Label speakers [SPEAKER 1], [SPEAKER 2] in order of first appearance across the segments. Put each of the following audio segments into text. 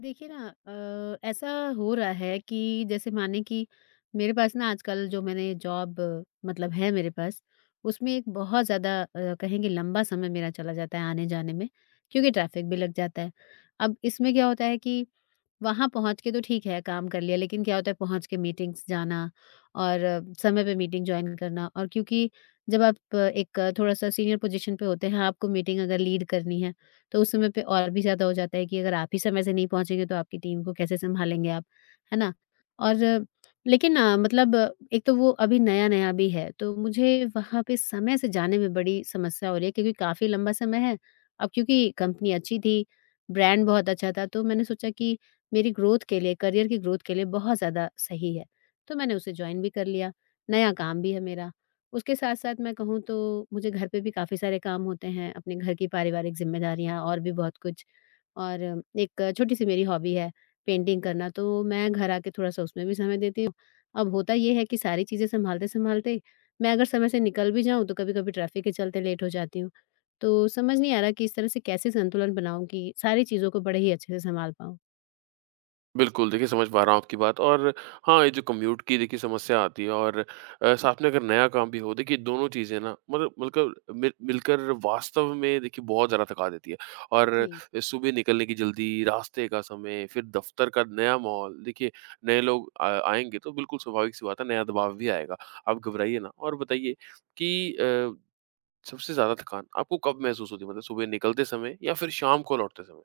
[SPEAKER 1] देखिए ना ऐसा हो रहा है कि जैसे माने कि मेरे पास ना आजकल जो मैंने जॉब मतलब है मेरे पास। उसमें एक बहुत ज़्यादा कहेंगे लंबा समय मेरा चला जाता है आने जाने में, क्योंकि ट्रैफिक भी लग जाता है। अब इसमें क्या होता है कि वहाँ पहुँच के तो ठीक है, काम कर लिया, लेकिन क्या होता है पहुँच के मीटिंग्स जाना और समय पे मीटिंग जॉइन करना। और क्योंकि जब आप एक थोड़ा-सा सीनियर पोज़ीशन पे होते हैं, आपको मीटिंग अगर लीड करनी है, तो उस समय पे और भी ज़्यादा हो जाता है कि अगर आप ही समय से नहीं पहुँचेंगे, तो आपकी टीम को कैसे सँभालेंगे आप, है ना? और लेकिन मतलब एक तो वो अभी नया-नया भी है, तो मुझे वहाँ पे समय से जाने में बड़ी समस्या हो रही है क्योंकि काफ़ी लंबा समय है। अब क्योंकि कंपनी अच्छी थी, ब्रांड बहुत अच्छा था, तो मैंने सोचा कि मेरी ग्रोथ के लिए, करियर की ग्रोथ के लिए बहुत ज़्यादा सही है। तो मैंने उसे जॉइन भी कर लिया, नया काम भी है मेरा। उसके साथ-साथ मैं कहूँ तो मुझे घर पे भी काफ़ी सारे काम होते हैं, अपने घर की पारिवारिक ज़िम्मेदारियाँ और भी बहुत कुछ। और एक छोटी-सी मेरी हॉबी है पेंटिंग करना, तो मैं घर आके थोड़ा-सा उसमें भी समय देती हूँ। अब होता ये है कि सारी चीज़ें सँभालते-सँभालते मैं अगर समय से निकल भी जाऊँ, तो कभी-कभी ट्रैफ़िक के चलते लेट हो जाती हूँ। तो समझ नहीं आ रहा कि इस तरह से कैसे संतुलन बनाऊँ कि सारी चीज़ों को बड़े ही अच्छे से सँभाल पाऊँ?
[SPEAKER 2] बिल्कुल, देखिए समझ पा रहा हूँ आपकी बात। और हाँ, ये जो कम्यूट की देखिए समस्या आती है, और साथ में अगर नया काम भी हो, देखिए दोनों चीज़ें ना मतलब मिलकर वास्तव में देखिए बहुत ज़्यादा थका देती है। और
[SPEAKER 1] जी।
[SPEAKER 2] सुबह निकलने की जल्दी, रास्ते का समय, फिर दफ्तर का नया माहौल, देखिए नए लोग आएँगे तो बिल्कुल स्वाभाविक-सी बात है, नया दबाव भी आएगा। आप घबराइए ना और बताइए कि सबसे ज़्यादा थकान आपको कब महसूस होती है? मतलब सुबह निकलते समय या फिर शाम को लौटते समय?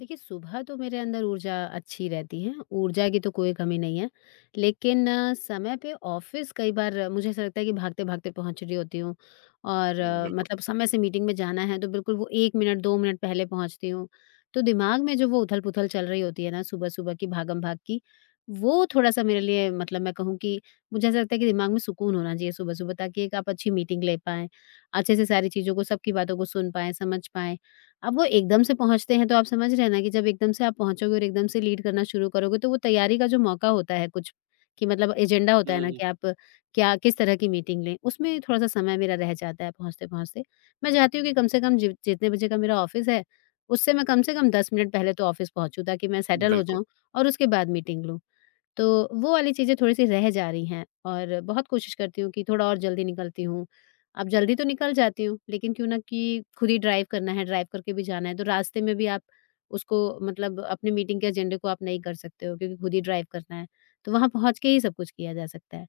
[SPEAKER 1] देखिए, सुबह तो मेरे अंदर ऊर्जा अच्छी रहती है, ऊर्जा की तो कोई कमी नहीं है। लेकिन समय पे ऑफ़िस कई बार मुझे ऐसा लगता है कि भागते-भागते पहुँच रही होती हूँ और
[SPEAKER 2] हुँ, बिल्कुल।
[SPEAKER 1] मतलब समय से मीटिंग में जाना है, तो बिल्कुल वो 1 मिनट, 2 मिनट पहले पहुँचती हूँ। तो दिमाग में जो वो उथल-पुथल चल रही होती है ना सुबह-सुबह की भागम-भाग की, वो थोड़ा-सा मेरे लिए मतलब मैं कहूँ कि मुझे ऐसा लगता है कि दिमाग में सुकून होना चाहिए सुबह-सुबह, ताकि एक आप अच्छी मीटिंग ले पाएँ, अच्छे से सारी चीज़ों को, सबकी बातों को सुन पाएँ, समझ पाएँ। अब वो एकदम से पहुँचते हैं तो आप समझ रहे हैं ना कि जब एकदम से आप पहुँचोगे और एकदम से लीड करना शुरू करोगे, तो वो तैयारी का जो मौका होता है कुछ कि मतलब एजेंडा
[SPEAKER 2] हुँ,
[SPEAKER 1] होता है ना
[SPEAKER 2] हुँ,
[SPEAKER 1] कि आप क्या किस तरह की मीटिंग लें, उसमें थोड़ा सा समय मेरा रह जाता है पहुँचते-पहुँचते। मैं चाहती हूँ कि कम से कम जि जितने बजे का मेरा ऑफ़िस है उससे मैं कम से कम 10 मिनट पहले तो ऑफ़िस पहुँचूँ, ताकि मैं सेटल हो
[SPEAKER 2] बिल्कुल।
[SPEAKER 1] जाऊँ और उसके बाद मीटिंग लूँ। तो वो वाली चीज़ें थोड़ी-सी रह जा रही हैं और बहुत कोशिश करती हूँ कि थोड़ा और जल्दी निकलती हूँ। अब जल्दी तो निकल जाती हूँ, लेकिन क्यों ना कि खुद ही ड्राइव करना है, ड्राइव करके भी जाना है, तो रास्ते में भी आप उसको मतलब अपनी मीटिंग के एजेंडे को आप नहीं कर सकते हो, क्योंकि खुद ही ड्राइव करना है। तो वहाँ पहुँच के ही सब कुछ किया जा सकता है।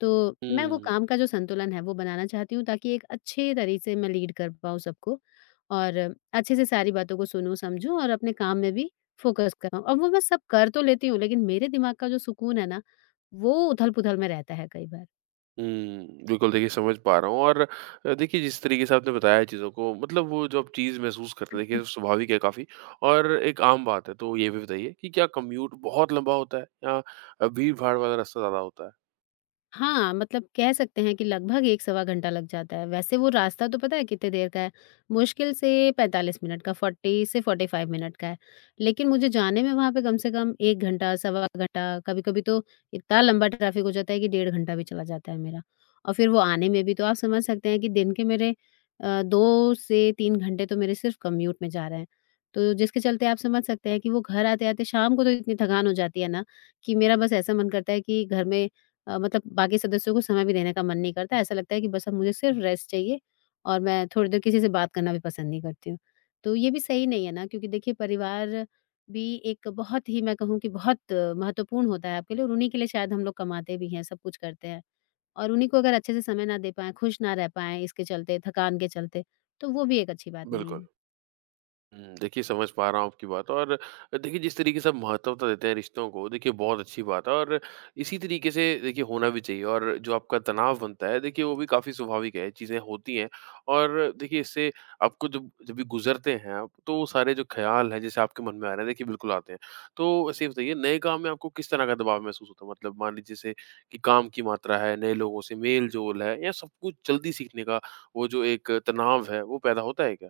[SPEAKER 1] तो मैं वो
[SPEAKER 2] हुँ।
[SPEAKER 1] काम का जो संतुलन है वो बनाना चाहती हूँ, ताकि एक अच्छे तरीके से मैं लीड कर पाऊँ सबको और अच्छे से सारी बातों को सुनूँ, समझूँ और अपने काम में भी फोकस कर पाऊँ। अब वो मैं सब कर तो लेती हूँ, लेकिन मेरे दिमाग का जो सुकून है ना, वो उथल-पुथल में रहता है कई बार।
[SPEAKER 2] हुँ, बिल्कुल देखिए समझ पा रहा हूँ। और देखिए जिस तरीके से आपने बताया चीज़ों को, मतलब वो जो आप चीज़ महसूस करते हैं, देखिए स्वाभाविक है काफ़ी, और एक आम बात है। तो ये भी बताइए कि क्या कम्यूट बहुत लंबा होता है या भीड़-भाड़ वाला रास्ता ज़्यादा होता है?
[SPEAKER 1] हाँ, मतलब कह सकते हैं कि लगभग 1 सवा घंटा लग जाता है। वैसे वो रास्ता तो पता है कितने देर का है? मुश्किल से 45 मिनट का, 40 से 45 मिनट का है। लेकिन मुझे जाने में वहाँ पे कम से कम 1 घंटा, सवा घंटा, कभी-कभी तो इतना लंबा ट्रैफ़िक हो जाता है कि डेढ़ घंटा भी चला जाता है मेरा। और फिर वो आने में भी तो आप समझ सकते हैं कि दिन के मेरे 2 से 3 घंटे तो मेरे सिर्फ़ कम्यूट में जा रहे हैं। तो जिसके चलते आप समझ सकते हैं कि वो घर आते-आते शाम को तो इतनी थकान हो जाती है ना, कि मेरा बस ऐसा मन करता है कि घर में मतलब बाकी सदस्यों को समय भी देने का मन नहीं करता। ऐसा लगता है कि बस अब मुझे सिर्फ रेस्ट चाहिए और मैं थोड़ी देर किसी से बात करना भी पसंद नहीं करती हूँ। तो ये भी सही नहीं है ना, क्योंकि देखिए परिवार भी एक बहुत ही मैं कहूँ कि बहुत महत्वपूर्ण होता है आपके लिए और उन्हीं के लिए शायद हम लोग कमाते भी हैं, सब कुछ करते हैं। और उन्हीं को अगर अच्छे से समय ना दे पाएँ, खुश ना रह पाएँ इसके चलते, थकान के चलते, तो वो भी एक अच्छी बात नहीं
[SPEAKER 2] बिल्कुल।
[SPEAKER 1] है।
[SPEAKER 2] हुँ, देखिए समझ पा रहा हूँ आपकी बात। और देखिए जिस तरीके से आप महत्वता देते हैं रिश्तों को, देखिए बहुत अच्छी बात है। और इसी तरीके से देखिए होना भी चाहिए। और जो आपका तनाव बनता है, देखिए वो भी काफ़ी स्वाभाविक है, चीज़ें होती हैं। और देखिए इससे आपको जब जब भी गुज़रते हैं आप, तो वो सारे जो ख़्याल हैं जैसे आपके मन में आ रहे हैं, देखिए बिल्कुल आते हैं। तो ऐसे ही बताइए, नए काम में आपको किस तरह का दबाव महसूस होता है? मतलब मान लीजिए जैसे कि काम की मात्रा है, नए लोगों से मेल-जोल है, या सब कुछ जल्दी सीखने का वो जो एक तनाव है वो पैदा होता है क्या?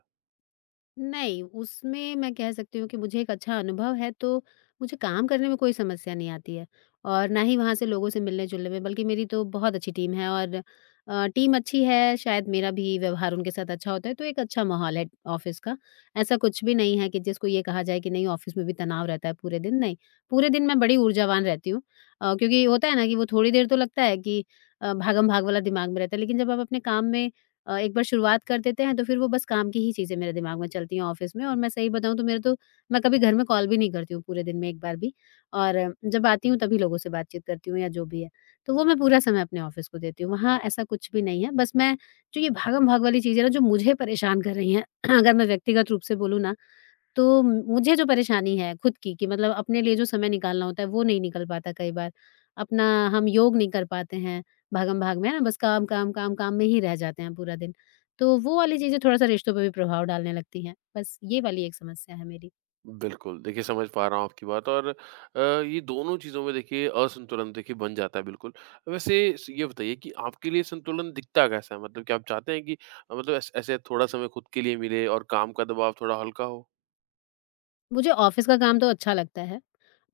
[SPEAKER 1] नहीं, उसमें मैं कह सकती हूँ कि मुझे एक अच्छा अनुभव है, तो मुझे काम करने में कोई समस्या नहीं आती है और ना ही वहाँ से लोगों से मिलने-जुलने में, बल्कि मेरी तो बहुत अच्छी टीम है और टीम अच्छी है, शायद मेरा भी व्यवहार उनके साथ अच्छा होता है, तो एक अच्छा माहौल है ऑफ़िस का। ऐसा कुछ भी नहीं है कि जिसको ये कहा जाए कि नहीं, ऑफ़िस में भी तनाव रहता है पूरे दिन, नहीं। पूरे दिन मैं बड़ी ऊर्जावान रहती हूँ क्योंकि होता है ना कि वो थोड़ी देर तो लगता है कि भागम-भाग वाला दिमाग में रहता है, लेकिन जब आप अपने काम में एक बार शुरुआत कर देते हैं तो फिर वो बस काम की ही चीज़ें मेरे दिमाग में चलती हैं ऑफिस में, और मैं सही बताऊँ तो मेरे तो मैं कभी घर में कॉल भी नहीं करती हूँ पूरे दिन में एक बार भी और जब आती हूँ तभी लोगों से बातचीत करती हूँ या जो भी है। तो वो मैं पूरा समय अपने ऑफिस को देती हूँ, वहाँ ऐसा कुछ भी नहीं है। बस मैं जो ये भागम-भाग वाली चीज़ें हैं ना जो मुझे परेशान कर रही हैं, अगर मैं व्यक्तिगत रूप से बोलूँ ना, तो मुझे जो परेशानी है खुद की कि मतलब अपने लिए जो समय निकालना होता है वो नहीं निकल पाता कई बार। अपना हम योग नहीं कर पाते हैं, भागम-भाग में है ना, बस काम, काम, काम, काम में ही रह जाते हैं पूरा दिन। तो वो वाली चीज़ें थोड़ा-सा रिश्तों पे भी प्रभाव डालने लगती हैं। बस ये वाली एक समस्या है मेरी।
[SPEAKER 2] बिल्कुल। देखिए, समझ पा रहा हूँ आपकी बात। और ये दोनों चीज़ों में देखिए असंतुलन देखिए बन जाता है बिल्कुल। वैसे स ये बताइए कि आपके लिए संतुलन दिखता कैसा है? मतलब क्या आप चाहते हैं कि मतलब ऐस ऐसे थोड़ा समय खुद के लिए मिले और काम का दबाव थोड़ा हल्का हो?
[SPEAKER 1] मुझे ऑफिस का काम तो अच्छा लगता है।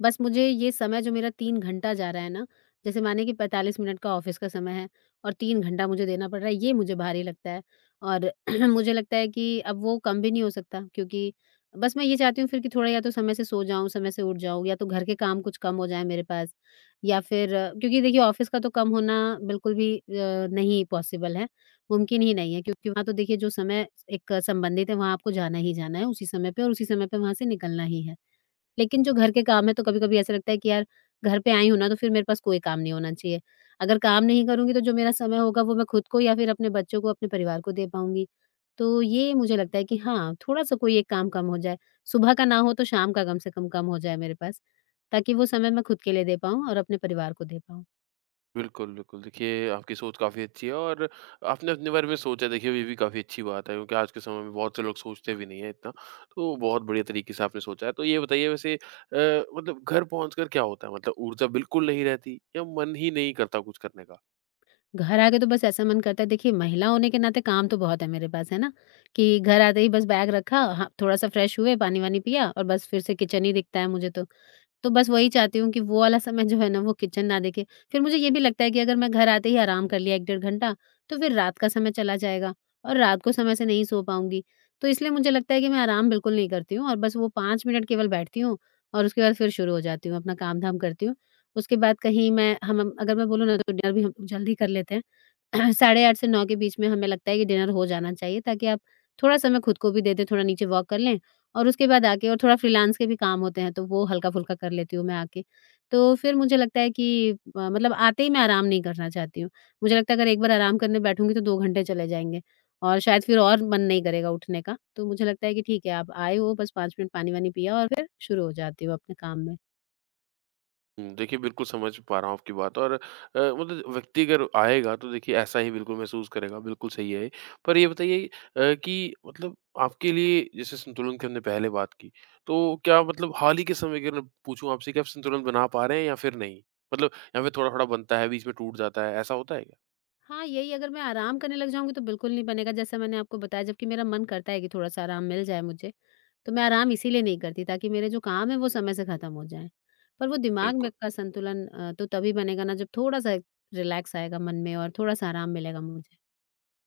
[SPEAKER 1] बस मुझे ये समय जो मेरा 3 घंटा जा रहा है ना, जैसे माने कि 45 मिनट का ऑफिस का समय है और 3 घंटा मुझे देना पड़ रहा है, ये मुझे भारी लगता है। और मुझे लगता है कि अब वो कम भी नहीं हो सकता, क्योंकि बस मैं ये चाहती हूँ फिर कि थोड़ा या तो समय से सो जाऊँ, समय से उठ जाऊँ, या तो घर के काम कुछ कम हो जाएँ मेरे पास, या फिर क्योंकि देखिए ऑफिस का तो कम होना बिल्कुल भी नहीं पॉसिबल है। मुमकिन ही नहीं है, क्योंकि वहाँ तो देखिए जो समय एक संबंधित है वहाँ आपको जाना ही जाना है उसी समय पे और उसी समय पे वहाँ से निकलना ही है। लेकिन जो घर के काम है तो कभी-कभी ऐसा लगता है कि यार, घर पे आई हूँ ना तो फिर मेरे पास कोई काम नहीं होना चाहिए। अगर काम नहीं करूँगी तो जो मेरा समय होगा वो मैं खुद को या फिर अपने बच्चों को, अपने परिवार को दे पाऊँगी। तो ये मुझे लगता है कि हाँ, थोड़ा-सा कोई एक काम कम हो जाए। सुबह का ना हो तो शाम का कम से कम, कम हो जाए मेरे पास, ताकि वो समय मैं खुद के लिए दे पाऊँ और अपने परिवार को दे पाऊँ।
[SPEAKER 2] बिल्कुल, बिल्कुल। देखिए, आपकी सोच काफ़ी अच्छी है। और आपने अपने बारे में सोचा, देखिए ये भी काफ़ी अच्छी बात है, क्योंकि आज के समय में बहुत से लोग सोचते भी नहीं हैं इतना। तो बहुत बढ़िया तरीके से आपने सोचा है। तो ये बताइए वैसे मतलब घर पहुँच कर क्या होता है? मतलब ऊर्जा बिल्कुल नहीं रहती या मन ही नहीं करता कुछ करने का?
[SPEAKER 1] घर आके तो बस ऐसा मन करता है, देखिए महिला होने के नाते काम तो बहुत है मेरे पास, है ना? कि घर आते ही बस बैग रखा, हाँ, थोड़ा-सा फ्रेश हुए, पानी-वानी पिया और बस फिर से किचन ही दिखता है मुझे तो। तो बस वही चाहती हूँ कि वो वाला समय जो है ना, वो किचन ना देखे। फिर मुझे ये भी लगता है कि अगर मैं घर आते ही आराम कर लिया 1 डेढ़ घंटा, तो फिर रात का समय चला जाएगा और रात को समय से नहीं सो पाऊँगी। तो इसलिए मुझे लगता है कि मैं आराम बिल्कुल नहीं करती हूँ और बस वो 5 मिनट केवल बैठती हूँ और उसके बाद फिर शुरू हो जाती हूँ, अपना काम-धाम करती हूँ। उसके बाद कहीं मैं हम अगर मैं बोलूँ ना, तो डिनर भी हम जल्दी कर लेते हैं। 8:30 से 9 के बीच में हमें लगता है कि डिनर हो जाना चाहिए, ताकि आप थोड़ा समय खुद को भी दे दें, थोड़ा नीचे वॉक कर लें और उसके बाद आके और थोड़ा फ्रीलांस के भी काम होते हैं, तो वो हल्का-फुल्का कर लेती हूँ मैं आके। तो फिर मुझे लगता है कि मतलब आते ही मैं आराम नहीं करना चाहती हूँ। मुझे लगता है अगर एक बार आराम करने बैठूँगी तो 2 घंटे चले जाएँगे और शायद फिर और मन नहीं करेगा उठने का। तो मुझे लगता है कि ठीक है, आप आए हो बस 5 मिनट पानी-वानी पिया और फिर शुरू हो जाती हूँ अपने काम में।
[SPEAKER 2] हुँ, देखिए बिल्कुल समझ पा रहा हूँ आपकी बात। और मतलब व्यक्ति अगर आएगा तो देखिए ऐसा ही बिल्कुल महसूस करेगा, बिल्कुल सही है ये। पर ये बताइए कि मतलब आपके लिए जैसे संतुलन की हमने पहले बात की, तो क्या मतलब हाल ही के समय की अगर मैं पूछूँ आपसे कि आप संतुलन बना पा रहे हैं या फिर नहीं? मतलब या फिर थोड़ा-थोड़ा बनता है, बीच में टूट जाता है, ऐसा होता है क्या?
[SPEAKER 1] हाँ, यही अगर मैं आराम करने लग जाऊँगी तो बिल्कुल नहीं बनेगा, जैसा मैंने आपको बताया, जबकि मेरा मन करता है कि थोड़ा-सा आराम मिल जाए मुझे, तो मैं आराम इसीलिए नहीं करती ताकि मेरे जो काम हैं वो समय से ख़त्म हो जाएँ। पर वो दिमाग में
[SPEAKER 2] बिल्कुल।
[SPEAKER 1] का संतुलन तो तभी बनेगा ना जब थोड़ा-सा रिलैक्स आएगा मन में और थोड़ा-सा आराम मिलेगा मुझे।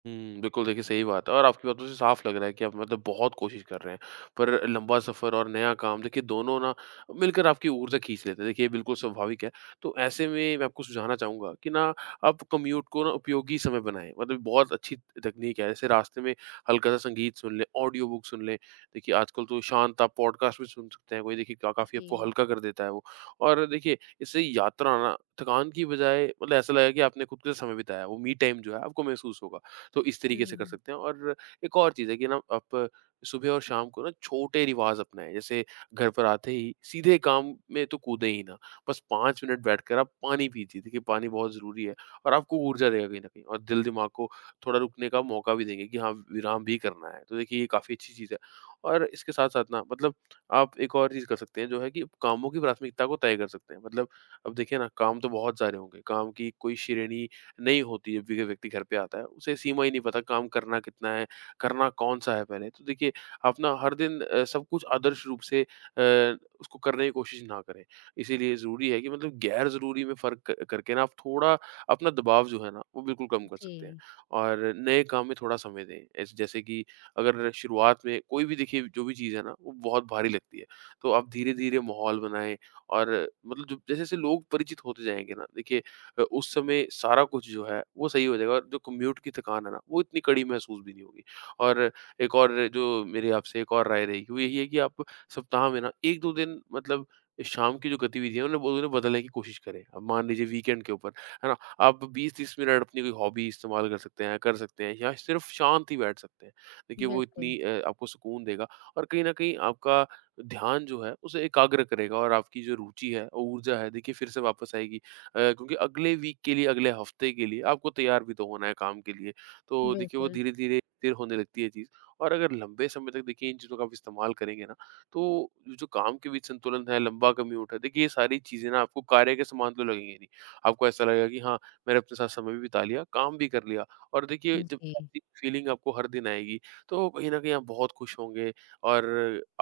[SPEAKER 2] हुँ, बिल्कुल देखिए सही बात है। और आपकी बातों से साफ़ लग रहा है कि आप मतलब बहुत कोशिश कर रहे हैं। पर लंबा सफ़र और नया काम, देखिए दोनों ना मिलकर आपकी ऊर्जा खींच लेते हैं। देखिए ये बिल्कुल स्वाभाविक है। तो ऐसे में मैं आपको सुझाना चाहूँगा कि ना आप कम्यूट को ना उपयोगी समय बनाएँ। मतलब बहुत अच्छी तकनीक है। जैसे रास्ते में हल्का-सा संगीत सुन लें, ऑडियो बुक सुन लें। देखिए आजकल तो शांत आप पॉडकास्ट भी सुन सकते हैं। वही देखिए का काफ़ी
[SPEAKER 1] जी।
[SPEAKER 2] आपको हल्का कर देता है वो। और देखिए इससे यात्रा ना थकान की बजाय मतलब ऐसा लगेगा कि आपने खुद के साथ समय बिताया। वो मी टाइम जो है आपको महसूस होगा। तो इस तरीके से कर
[SPEAKER 1] हुँ,
[SPEAKER 2] सकते हैं। और एक और चीज़ है कि ना आप सुबह और शाम को ना छोटे रिवाज अपनाएं, जैसे घर पर आते ही सीधे काम में तो कूदें ही ना। बस 5 मिनट बैठकर आप पानी पीजिए, देखिए पानी बहुत ज़रूरी है और आपको ऊर्जा देगा कहीं ना कहीं। और दिल दिमाग को थोड़ा रुकने का मौका भी देंगे कि हाँ विराम भी करना है, तो देखिए ये काफ़ी अच्छी चीज़ है। और इसके साथ साथ ना मतलब आप एक और चीज़ कर सकते हैं जो है कि कामों की प्राथमिकता को तय कर सकते हैं। मतलब अब देखिए ना काम तो बहुत सारे होंगे, काम की कोई श्रेणी नहीं होती है। भी व्यक्ति घर पे आता है, उसे सीमा ही नहीं पता काम करना कितना है, करना कौन-सा है पहले। तो देखिए, आप ना हर दिन सब कुछ आदर्श रूप से उसको करने की कोशिश ना करें। इसीलिए ज़रूरी है कि मतलब गैर ज़रूरी में फ़र्क क करके ना आप थोड़ा अपना दबाव जो है ना, वो बिल्कुल कम कर सकते हैं।
[SPEAKER 1] जी,
[SPEAKER 2] और नए काम में थोड़ा समय दें। ऐस जैसे कि अगर शुरुआत में कोई भी देखिए जो भी चीज़ है ना, वो बहुत भारी लगती है, तो आप धीरे-धीरे माहौल बनाएँ। और मतलब जो जैसे-जैसे लोग परिचित होते जाएँगे ना, देखिए उस समय सारा कुछ जो है वो सही हो जाएगा, और जो कम्यूट की थकान है ना वो इतनी कड़ी महसूस भी नहीं होगी। और एक और जो मेरी आपसे एक और राय रहेगी वो यही है कि आप सप्ताह में ना 1-2 दिन मतलब शाम की जो गतिविधियाँ हैं उन्हें बदलने की कोशिश करें। अब मान लीजिए वीकेंड के ऊपर, है ना? आप 20-30 मिनट अपनी कोई हॉबी इस्तेमाल कर सकते हैं या सिर्फ़ शांत ही बैठ सकते हैं। देखिए वो
[SPEAKER 1] बिल्कुल,
[SPEAKER 2] इतनी आपको सुकून देगा। और कहीं न कहीं आपका ध्यान जो है उसे एकाग्र करेगा, और आपकी जो रुचि है, और ऊर्जा है, देखिए फिर से वापस आएगी। क्योंकि अगले वीक के लिए, अगले हफ्ते के लिए आपको तैयार भी तो होना है काम के लिए। तो देखिए वो
[SPEAKER 1] बिल्कुल।
[SPEAKER 2] धीरे-धीरे स्थिर होने लगती है चीज़। और अगर लंबे समय तक देखिए इन चीज़ों का आप इस्तेमाल करेंगे ना, तो जो काम के बीच संतुलन है, लंबा कम्यूट है, देखिए ये सारी चीज़ें ना आपको कार्य के समान तो लगेंगी नहीं। आपको ऐसा लगेगा कि हाँ, मैंने अपने साथ समय भी बिता लिया, काम भी कर लिया। और देखिए जब
[SPEAKER 1] जी,
[SPEAKER 2] ऐसी फीलिंग आपको हर दिन आएगी, तो कहीं न कहीं आप बहुत खुश होंगे। और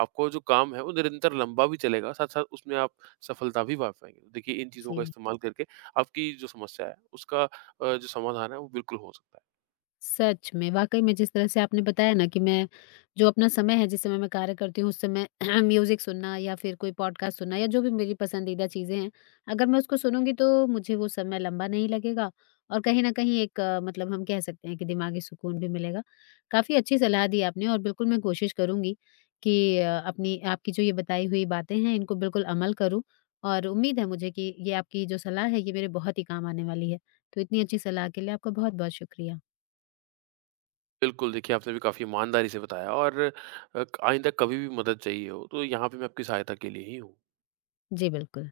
[SPEAKER 2] आपको जो काम है वो निरंतर लंबा भी चलेगा, साथ-साथ उसमें आप सफलता भी पा पाएँगे। देखिए इन चीज़ों का
[SPEAKER 1] जी।
[SPEAKER 2] इस्तेमाल करके आपकी जो समस्या है उसका जो समाधान है वो बिल्कुल हो सकता है।
[SPEAKER 1] सच में, वाक़ई में जिस तरह से आपने बताया ना कि मैं जो अपना समय है, जिस समय मैं कार्य करती हूँ, उस समय म्यूज़िक सुनना या फिर कोई पॉडकास्ट सुनना या जो भी मेरी पसंदीदा चीज़ें हैं, अगर मैं उसको सुनूँगी तो मुझे वो समय लंबा नहीं लगेगा और कहीं न कहीं एक मतलब हम कह सकते हैं कि दिमागी सुकून भी मिलेगा। काफ़ी अच्छी सलाह दी आपने और बिल्कुल मैं कोशिश करूँगी कि अपनी आपकी जो ये बताई हुई बातें हैं, इनको बिल्कुल अमल करूँ और उम्मीद है मुझे कि ये आपकी जो सलाह है, ये मेरे बहुत ही काम आने वाली है। तो इतनी अच्छी सलाह के लिए आपका बहुत-बहुत शुक्रिया।
[SPEAKER 2] बिल्कुल, देखिए आपने भी काफ़ी ईमानदारी से बताया। और आइंदा कभी भी मदद चाहिए हो तो यहाँ पे मैं आपकी सहायता के लिए ही हूँ।
[SPEAKER 1] जी, बिल्कुल।